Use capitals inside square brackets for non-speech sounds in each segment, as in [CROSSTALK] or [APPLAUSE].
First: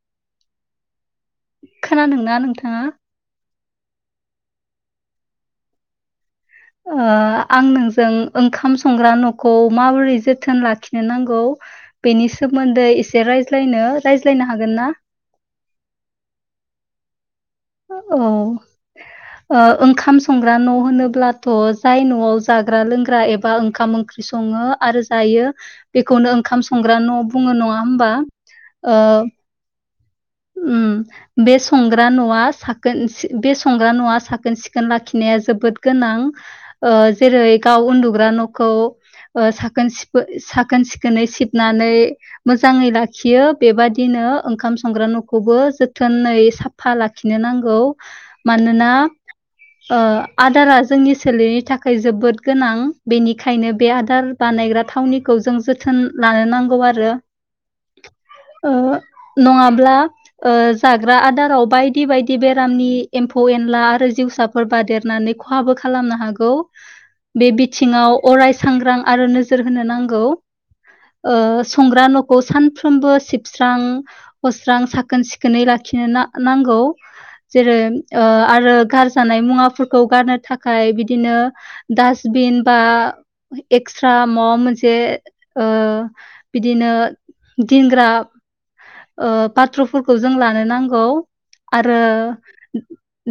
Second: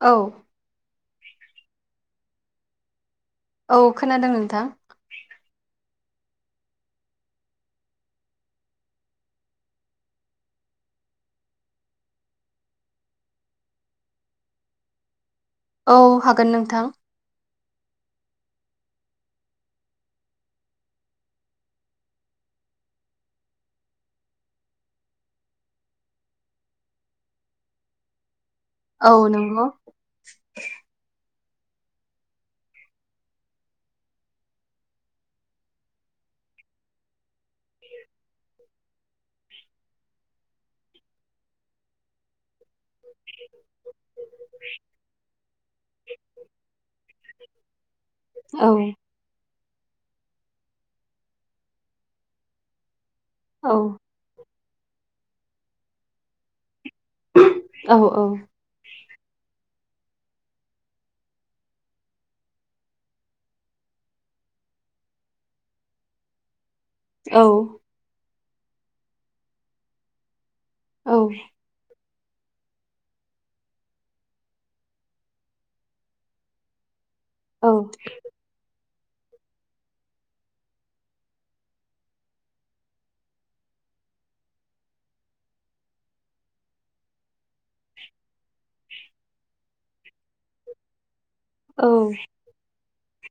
औ खोनादोंना नोंथाङा? औ खोनादों नोंथां ओ आं नोंजों ओंखाम संग्रा न'खौ माबोरै जोथोन लाखिनो नांगौ बेनि सोमोन्दै एसे रायज्लायनो रायज्लायनो हागोन ना? औ हागोन नोंथां ओ औ ओ ओंखाम संग्रा न' होनोब्लाथ' जाय न'आव जाग्रा लोंग्रा एबा ओंखाम सङो आरो जायो बेखौनो ओंखाम संग्रा न' बुङो नङा होमबा? औ ओ नोंगौ उम बे संग्रा न'आ साकोन बे संग्रा न'आ साकोन सिकोन लाखिनाया जोबोद गोनां ओ जेरै गाव उन्दुग्रा न'खौ ओ साकोन सि साकोन सिकोनै सिबनानै मोजाङै लाखि खियो बेबायादिनो ओंखाम संग्रा न' खौबो जोथोनै साफा लाखिनो नांगौ औ मानोना आदारा जोंनि सोलेरनि थाखाय जोबोद गोनां बेनिखायनो औ बे आदार बानायग्रा थावनिखौ जों जोथोन लानो नांगौ आरो औ औ ओ नङाब्ला ओ जाग्रा आदाराव बायदि बायदि बेरामनि एम्फौ एनला आरो जिउसा फोर बादेरनानै खहाबो खालामनो हागौ। औ बे बिथिङाव अराय सांग्रां आरो नोजोर होनो नांगौ। औ ओ संग्रा न'खौ सानफ्रोमबो सिबस्रां हस्रां साख साखोन सिखोनै लाखिनो नां नांगौ औ जेरै ओ आरो गार जानाय मुवाफोरखौ गारनो थाखाय बिदिनो दास्टबिन बा एक्सट्रा मवा मोनसे बिदिनो दिनग्रा पात्र प फोरखौ जों लानो नांगौ आरो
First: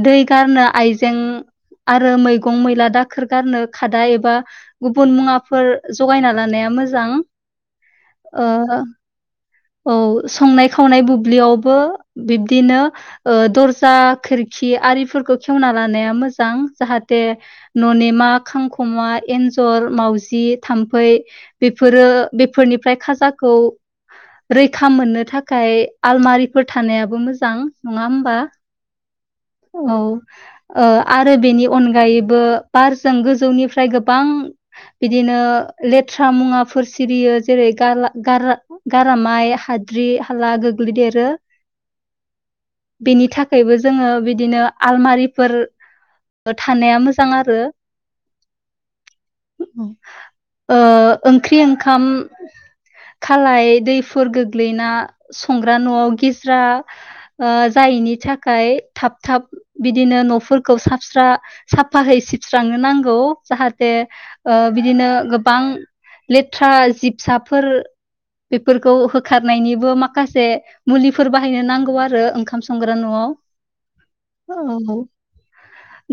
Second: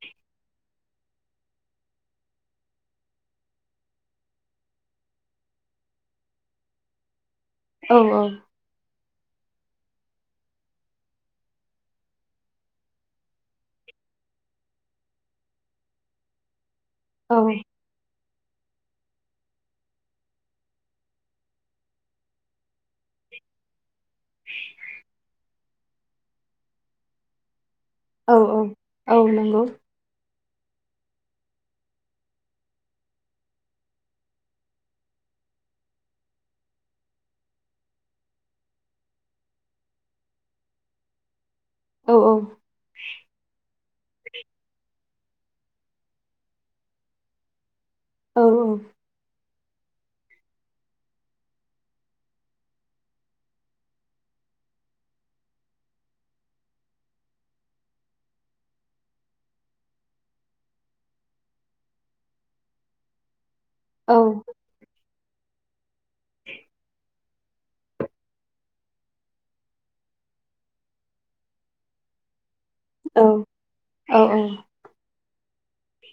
दै गारनो आइजें आरो मैगं मैला दाखोर गारनो खादा एबा गुबुन मुवाफोर जगायना लानाया मोजां ओ औ संनाय खावनाय ब दुब्लियावबो बिब्दिनो ओ दर्जा खोरखि आरिफोरखौ खेवना लानाया मोजां जाहाथे औ ननेमा, खांख'मा, एन्जर, मावउजि, थाम्फै बेफोरो बेफोरनिफ्राय खाजाखौ रैखा मोननो थाखाय आलमारिफोर थानायाबो मोजां। नङा औ होमबा? औ नंगौ औ। ओ आरो बेनि अनगायैबो बारजों गोजौनिफ्राय गोबां बिदिनो लेथ्रा मुवाफोर सिरियो जेरै गारला गार गारामाइ हाद्रि हाला गोग्लैदेरो। औ औ। बेनि थाखायबो जोंङो बिदिनो आलमारिफोर थानाया मोजां आरो। औ औ। ओ ओंख्रि ओंखाम खालाय दैफोर गोग्लैना संग्रा न'आव गिज्रा ओ जायैनि थाखाय थाब थाब बिदिनो न'फोरखौ साबस्रा साफाहै सिबस्रांनो नांगौ। जाहाथे ओ बिदिनो गोबां लेथ्रा जिब फिसाफोर बेफोरखौ होखारनायनिबो माख खासे मुलिफोर बाहायनो नांगौ आरो ओंखाम स संग्रा न'आव औ औ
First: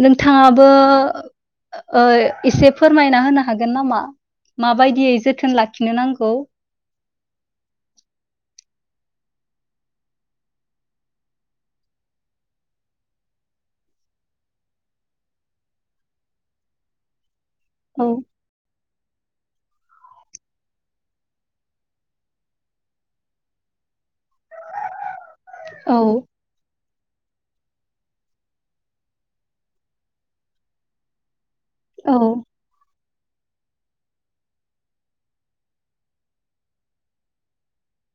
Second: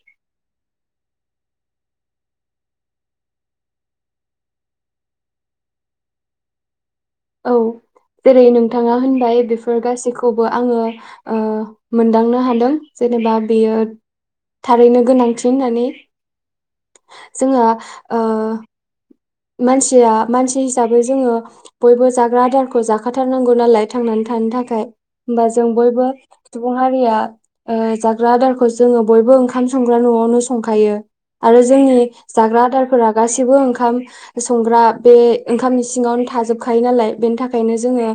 नोंथाङाबो ओ एसे फोरमायना होनो हागोन नामा माबायदियै जोथोन लाखिनो नांगौ? औ जेरै नोंथाङा होनबाय बेफोर गासैखौबो आंङो ओ मोनदांनो हादों जेनेबा बेयो थारैनो गोनांथि होननानै जोंहा औ ओ मानसिया मानसि हिसाबै जोंङो बयबो जाग्रा आदारखौ जाखाथारनांगौ नालाय थांनानै थानो थाखाय होमबा जों औ बयबो सुबुं हारिया ओ जाग्रा आदारखौ जोंङो बयबो ओंखाम संग्रा न'आवनो संखायो। आरो जोंनि जाग्रा आदारफोरा गासैबो ओंखाम संग्रा बे ओंखामनि सिङावनो थाजोबखायो नालाय बेनि थाखायनो जोंङो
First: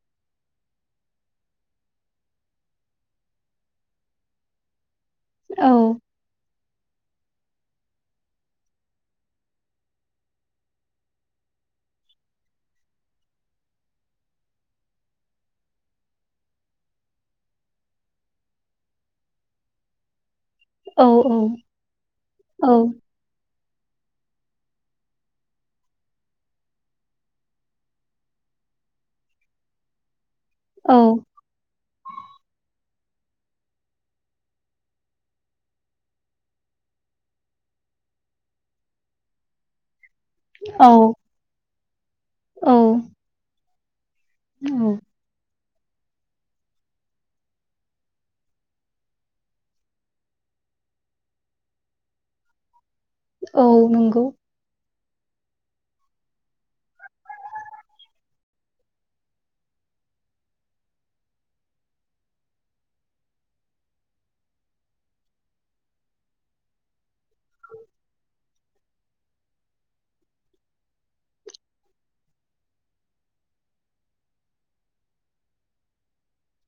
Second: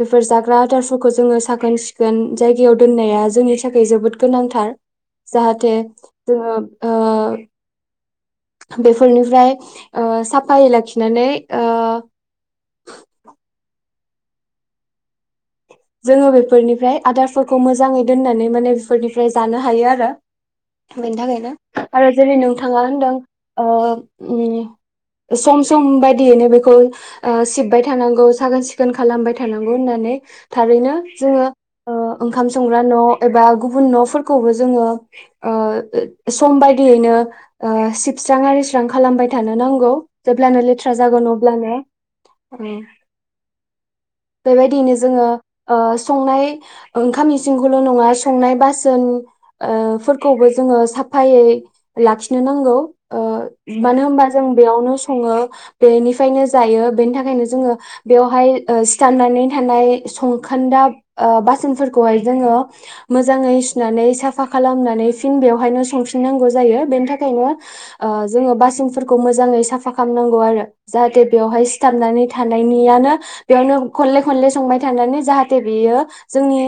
बेफोर जाग्रा आदारफोरखौ जोंङो साखोन सिखोन जायगायाव दोननाया जोंनि थाखाय जोबोद गोनांथार। [INAUDIBLE] जाहाथे जोंङो ओ बेफोरनिफ्राय ओ साफायै लाखिनानै ओ जोंङो बेफोरनिफ्राय आदारफोरखौ मोजाङै दोननानै माने बेफोरनिफ्राय जानो हायो आरो। औ बेनि थाखायनो आरो जेरै औ नोंथाङा होनदों ओ उम सम सम बायदियैनो बेखौ ओ सिबबाय थानांगौ साखोन सिखोन खालामबाय थानांगौ होननानै थारैनो जोङो ओ ओंखाम संग्रा न' एबा गुबुन न'फोरखौबो जोङो ओ सम बायदियैनो ओ सिबस्रां आरिस्रां खालामबाय थानो नांगौ। जेब्लानो लेथ्रा औ जागोन अब्लानो उम। औ औ बेबायदियैनो जोङो ओ संनाय ओंखाम इसिंखौल' नङा संनाय बासोन ओ फोरखौबो जोङो साफायै लाखिनो नांगौ। ओ औ मानो नंगौ होमबा जों बेयावनो सङो बेनिफ्रायनो जायो बेनि थाखायनो जोंङो बेयावहाय ओ सि जाननानै थानाय संखोन्दा ओ बासोनफोरखौहाय जोंङो मोजाङै सुनानै साफा खालामनानै फिन बेवहायनो संफिननांगौ जायो बेनि थाखायनो ओ जोंङो बासोनफोरखौ मोजाङै साफा खालामनांगौ आरो। जाहाथे बेवहाय सिथाबनानै थानायनियानो बेयावनो खनले खनले संबाय थानानै जाहाथे बियो जोंनि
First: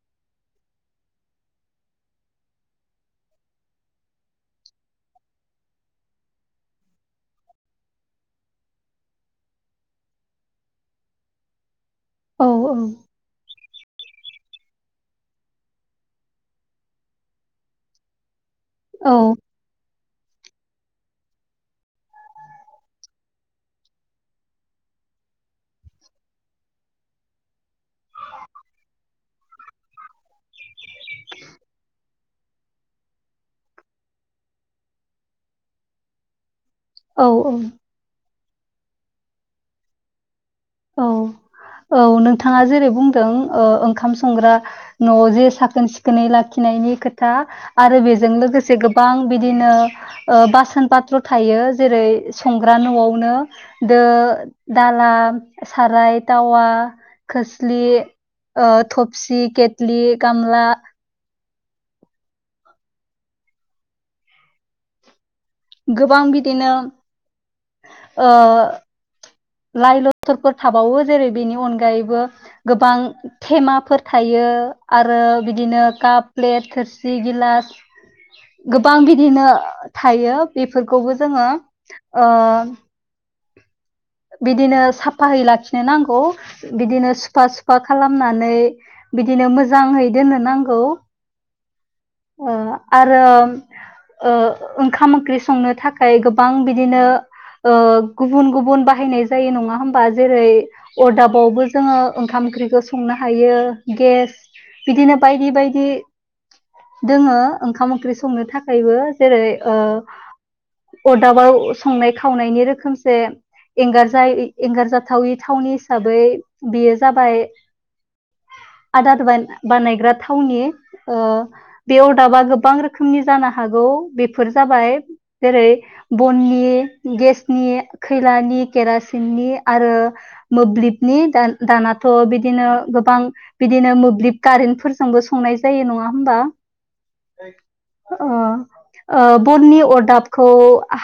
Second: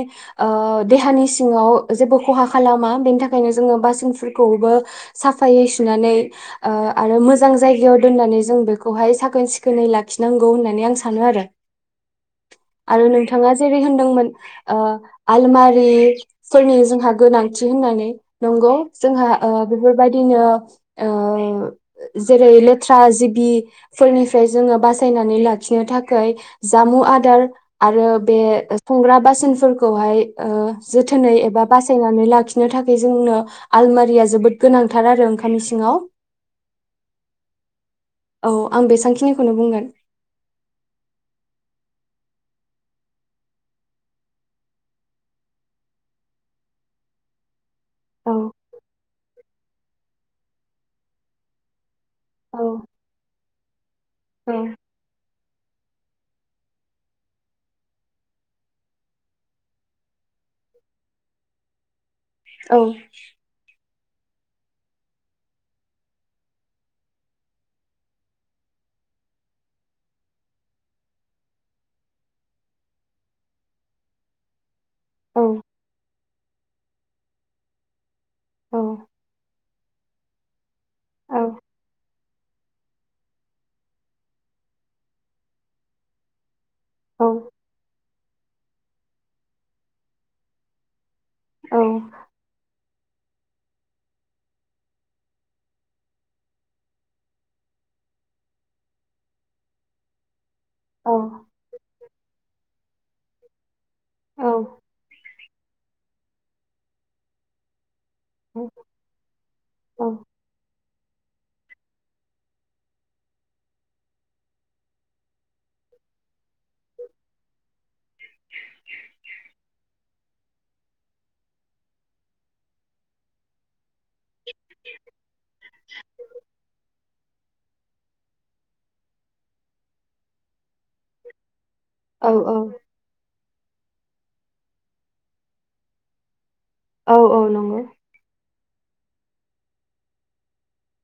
ओ देहानि सिङाव जेबो खहा खालामा बेनि थाखायनो जोंङो बासोनफोरखौबो साफायै सुनानै ओ आरो मोजां जायगायाव दोननानै जों बेखौहाय साखोन सिखोनै लाखिनांगौ होननानै आं सानो आरो। औ आरो नोंथाङा जेरै होनदोंमोन ओ आलमारिफोरनि जोंहा गोनांथि होननानै नंगौ। औ जोंहा ओ बेफोरबायदिनो ओ जेरै लेथ्रा जिबिफोरनिफ्राय जोङो बासायनानै लाखिनो थाखाय जामु आदार आरो बे संग्रा बासोनफोरखौहाय ओ जोथोनै एबा बासायनानै लाखि नो थाखाय जोंनो आलमारिया जोबोद गोनांथार आरो ओंखामनि सिङाव औ औ। औ आं बेसांखिनिखौनो बुंगोन। औ औ नोंथाङा जेरै बुंदों ओ ओंखाम संग्रा न' जे साखोन सिखोनै लाखिनायनि खोथा आरो बेजों औ लोगोसे गोबां बिदिनो ओ बासोन पात्र थायो जेरै औ संग्रा न'आवनो दो औ दाला साराय टावा खोस्लि ओ थफसि केटलि गामला औ गोबां बिदिनो ओ लाइ लथरफोर थाबावो जेरै बेनि अनगायैबो गोबां थेमाफोर थायो। आरो औ बिदिनो काप प्लेट थोरसि गिलास गोबां बिदिनो थायो बेफोरखौबो औ जोङो ओ बिदिनो साफायै लाखिनो नांगौ बिदिनो औ सुफा सुफा खालाम नानै बिदिनो मोजाङै दोननो नांगौ। औ ओ आरो ओ ओंखाम ओंख्रि संनो थाखाय गोबां बिदिनो ओ गुबुन गुबुन बाहायनाय जायो नङा होमबा जेरै औ अरदाबावबो जोङो ओंखाम ओंख्रिखौ संनो हायो गेस औ बिदिनो बायदि बायदि जोङो ओंखाम ओंख्रि संनो औ थाखायबो जेरै ओ औ अरदाबाव संनाय खावनायनि रोखोमसे एंगारजाय एंगारजाथावि थावनि हिसाबै बेयो जाबाय आदार [UNINTELLIGIBLE] बानायग्रा थावनि बे अदाबा गोबां रोखोमनि जानो हागौ बे फोर जाबाय जेरै बननि गेसनि खैलानि केरासिननि आरो मोब्लिबनि दाना थ' औ औ बिदिनो गोबां बिदिनो मोब्लिब कारेन्टफोरजोंबो संनाय जायो नङा होमबा? औ औ नंगौ अ बननि अरदाबखौ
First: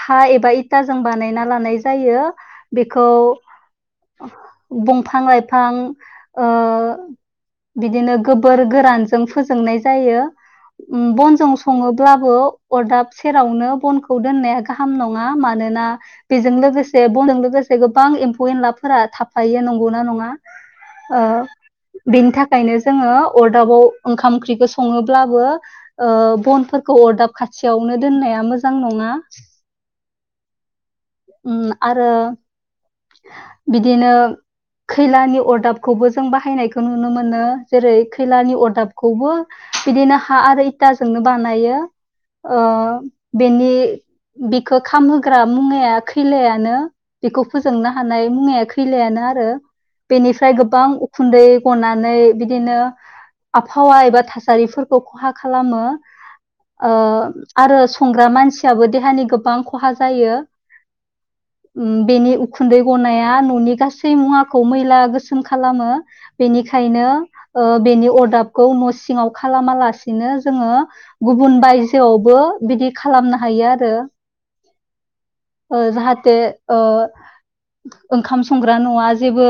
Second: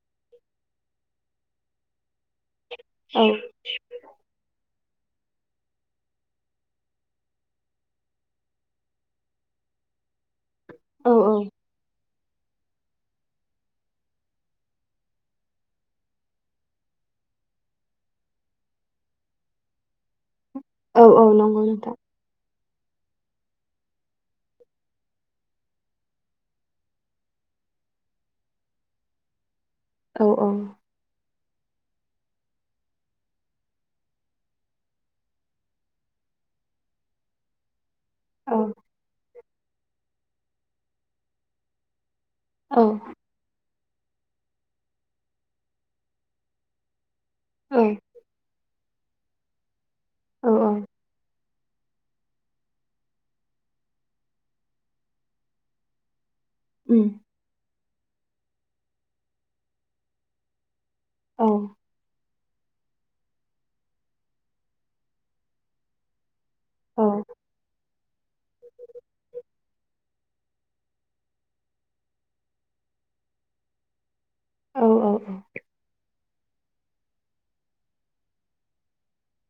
हा एबा इथाजों बानायना लानाय जायो बेखौ औ बंफां लाइफां ओ बिदिनो गोबोर गोरानजों फोजोंनाय जायो उम औ औ बनजों सङो ब्लाबो अरदाब सेरावनो बनखौ दोननाया गाहाम नङा मानोना बेजों लोगोसे बनजों लोगोसे गोबां एम्फौ एनलाफोरा थाफायो नंगौना नङा? औ ओ औ नंगौ नोंथां बेनि थाखायनो जोङो अरदाबाव ओंखाम ओंख्रिखौ सङो ब्लाबो ओ बनफोरखौ अरदाब खाथियावनो दोननाया मोजां नङा। औ औ। उम आरो बिदिनो खैलानि अरदाबखौबो जों बाहायनायखौ नुनो मोनो जेरै फिलानि औ अरदाबखौबो बिदिनो हा आरो इथाजोंनो बानायो ओ औ बेनि बिखौ खामहोग्रा मुङाया खैलायानो बेखौ औ फोजोंनो हानाय मुङाया खैलायानो आरो औ बेनिफ्राय औ गोबां उखुन्दै गनानै बिदिनो आबहावा एबा थासारिफोरखौ खहा खालामो उम आरो संग्रा मानसियाबो देहानि गोबां खहा जायो औ ओम बेनि उखुन्दै गनाया न'नि गासै मुवाखौ मैला गोसोम खालामो औ बेनिखायनो ओ बेनि अरदाबखौ न' सिङाव खालामा लासि बिदिनो जोङो गुबुन बायजोआवबो बिदि खालामनो हायो आरो। औ औ औ ओ जाहाथे ओ ओंखाम संग्रा न'आ जेबो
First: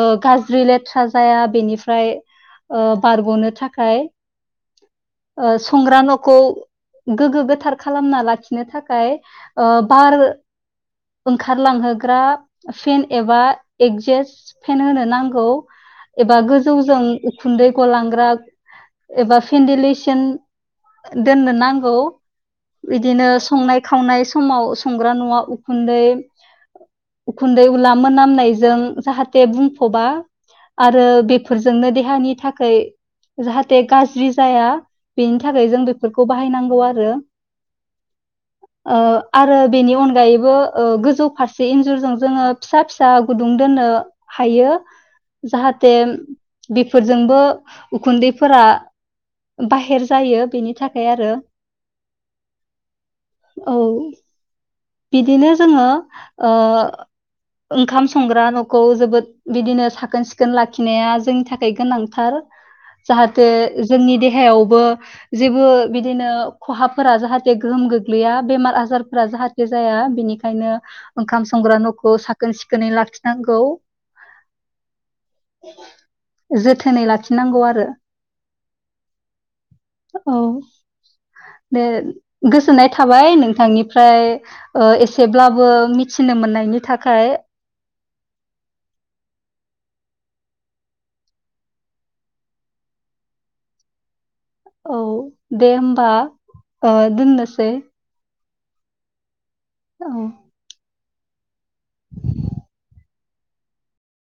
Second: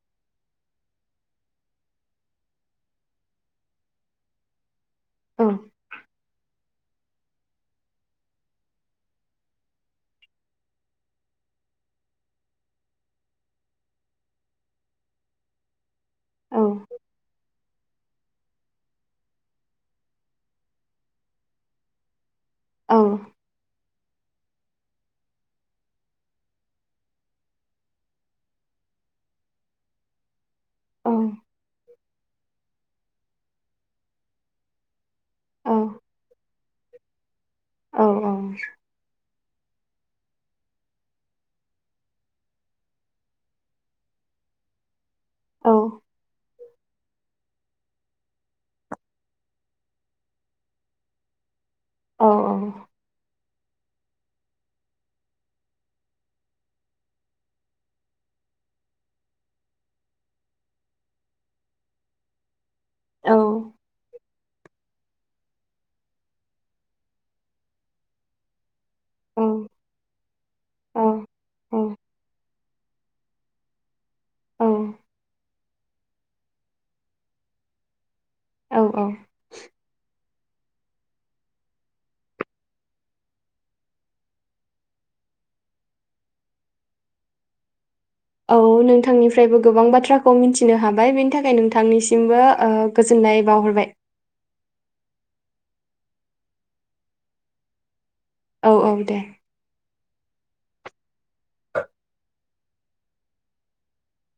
ओ गाज्रि लेथ्रा जाया बेनिफ्राय ओ बारग'नो थाखाय औ ओ संग्रा न'खौ गोग्गो गोथार खालामना लाखिनो ओ थाखाय बार ओंखारलांहोग्रा फेन एबा एगजेस फेन होनो नांगौ एबा औ गोजौजों उखुन्दै गलांग्रा एबा फिन्दिलेसन दोननो नांगौ औ बिदिनो संनाय खावनाय समाव संग्रा न'आ उखुन्दै उखुन्दै उला मोनामनायजों जाहाथे बुंफ'बा आरो बेफोरजोंनो देहानि थाखाय जाहाथे गाज्रि जाया बेनि थाखाय जों बेफोरखौ बाहायनांगौ आरो आरो बेनि अनगायैबो ओ गोजौ फारसे इनजुरजों जोङो फिसा फिसा गुदुं दोननो हायो जाहाथे बेफोरजोंबो उखुन्दैफोरा बाहेर जायो बेनि थाखाय आरो औ औ औ बिदिनो जोङो ओ ओंखाम संग्रा न'खौ जोबोद बिदिनो साखोन सिखोन लाखिनाया जोंनि थाखाय गोनांथार जाहाथे जोंनि देहायावबो जेबो बिदिनो खहाफोरा जाहाथे गोहोम गोग्लैया बेमार आजारफोरा जाहा जाया बिनिखायनो औ ओंखाम संग्रा न'खौ साखोन सिखोनै लाखिनांगौ ओं। जोथोनै लाखिनांगौ आरो। औ औ। औ। दे गोजोननाय थाबाय नोंथांनिफ्राय एसेब्लाबो मिथिनो मोननायनि थाखाय। औ नोंथांनिफ्रायबो गोबां बाथ्राखौ मिथिनो हाबाय बेनि थाखाय नोंथांनिसिमबो ओ गोजोननाय बावाहरबाय। औ दे होनबा ओ दोननोसै औ औ दे। औ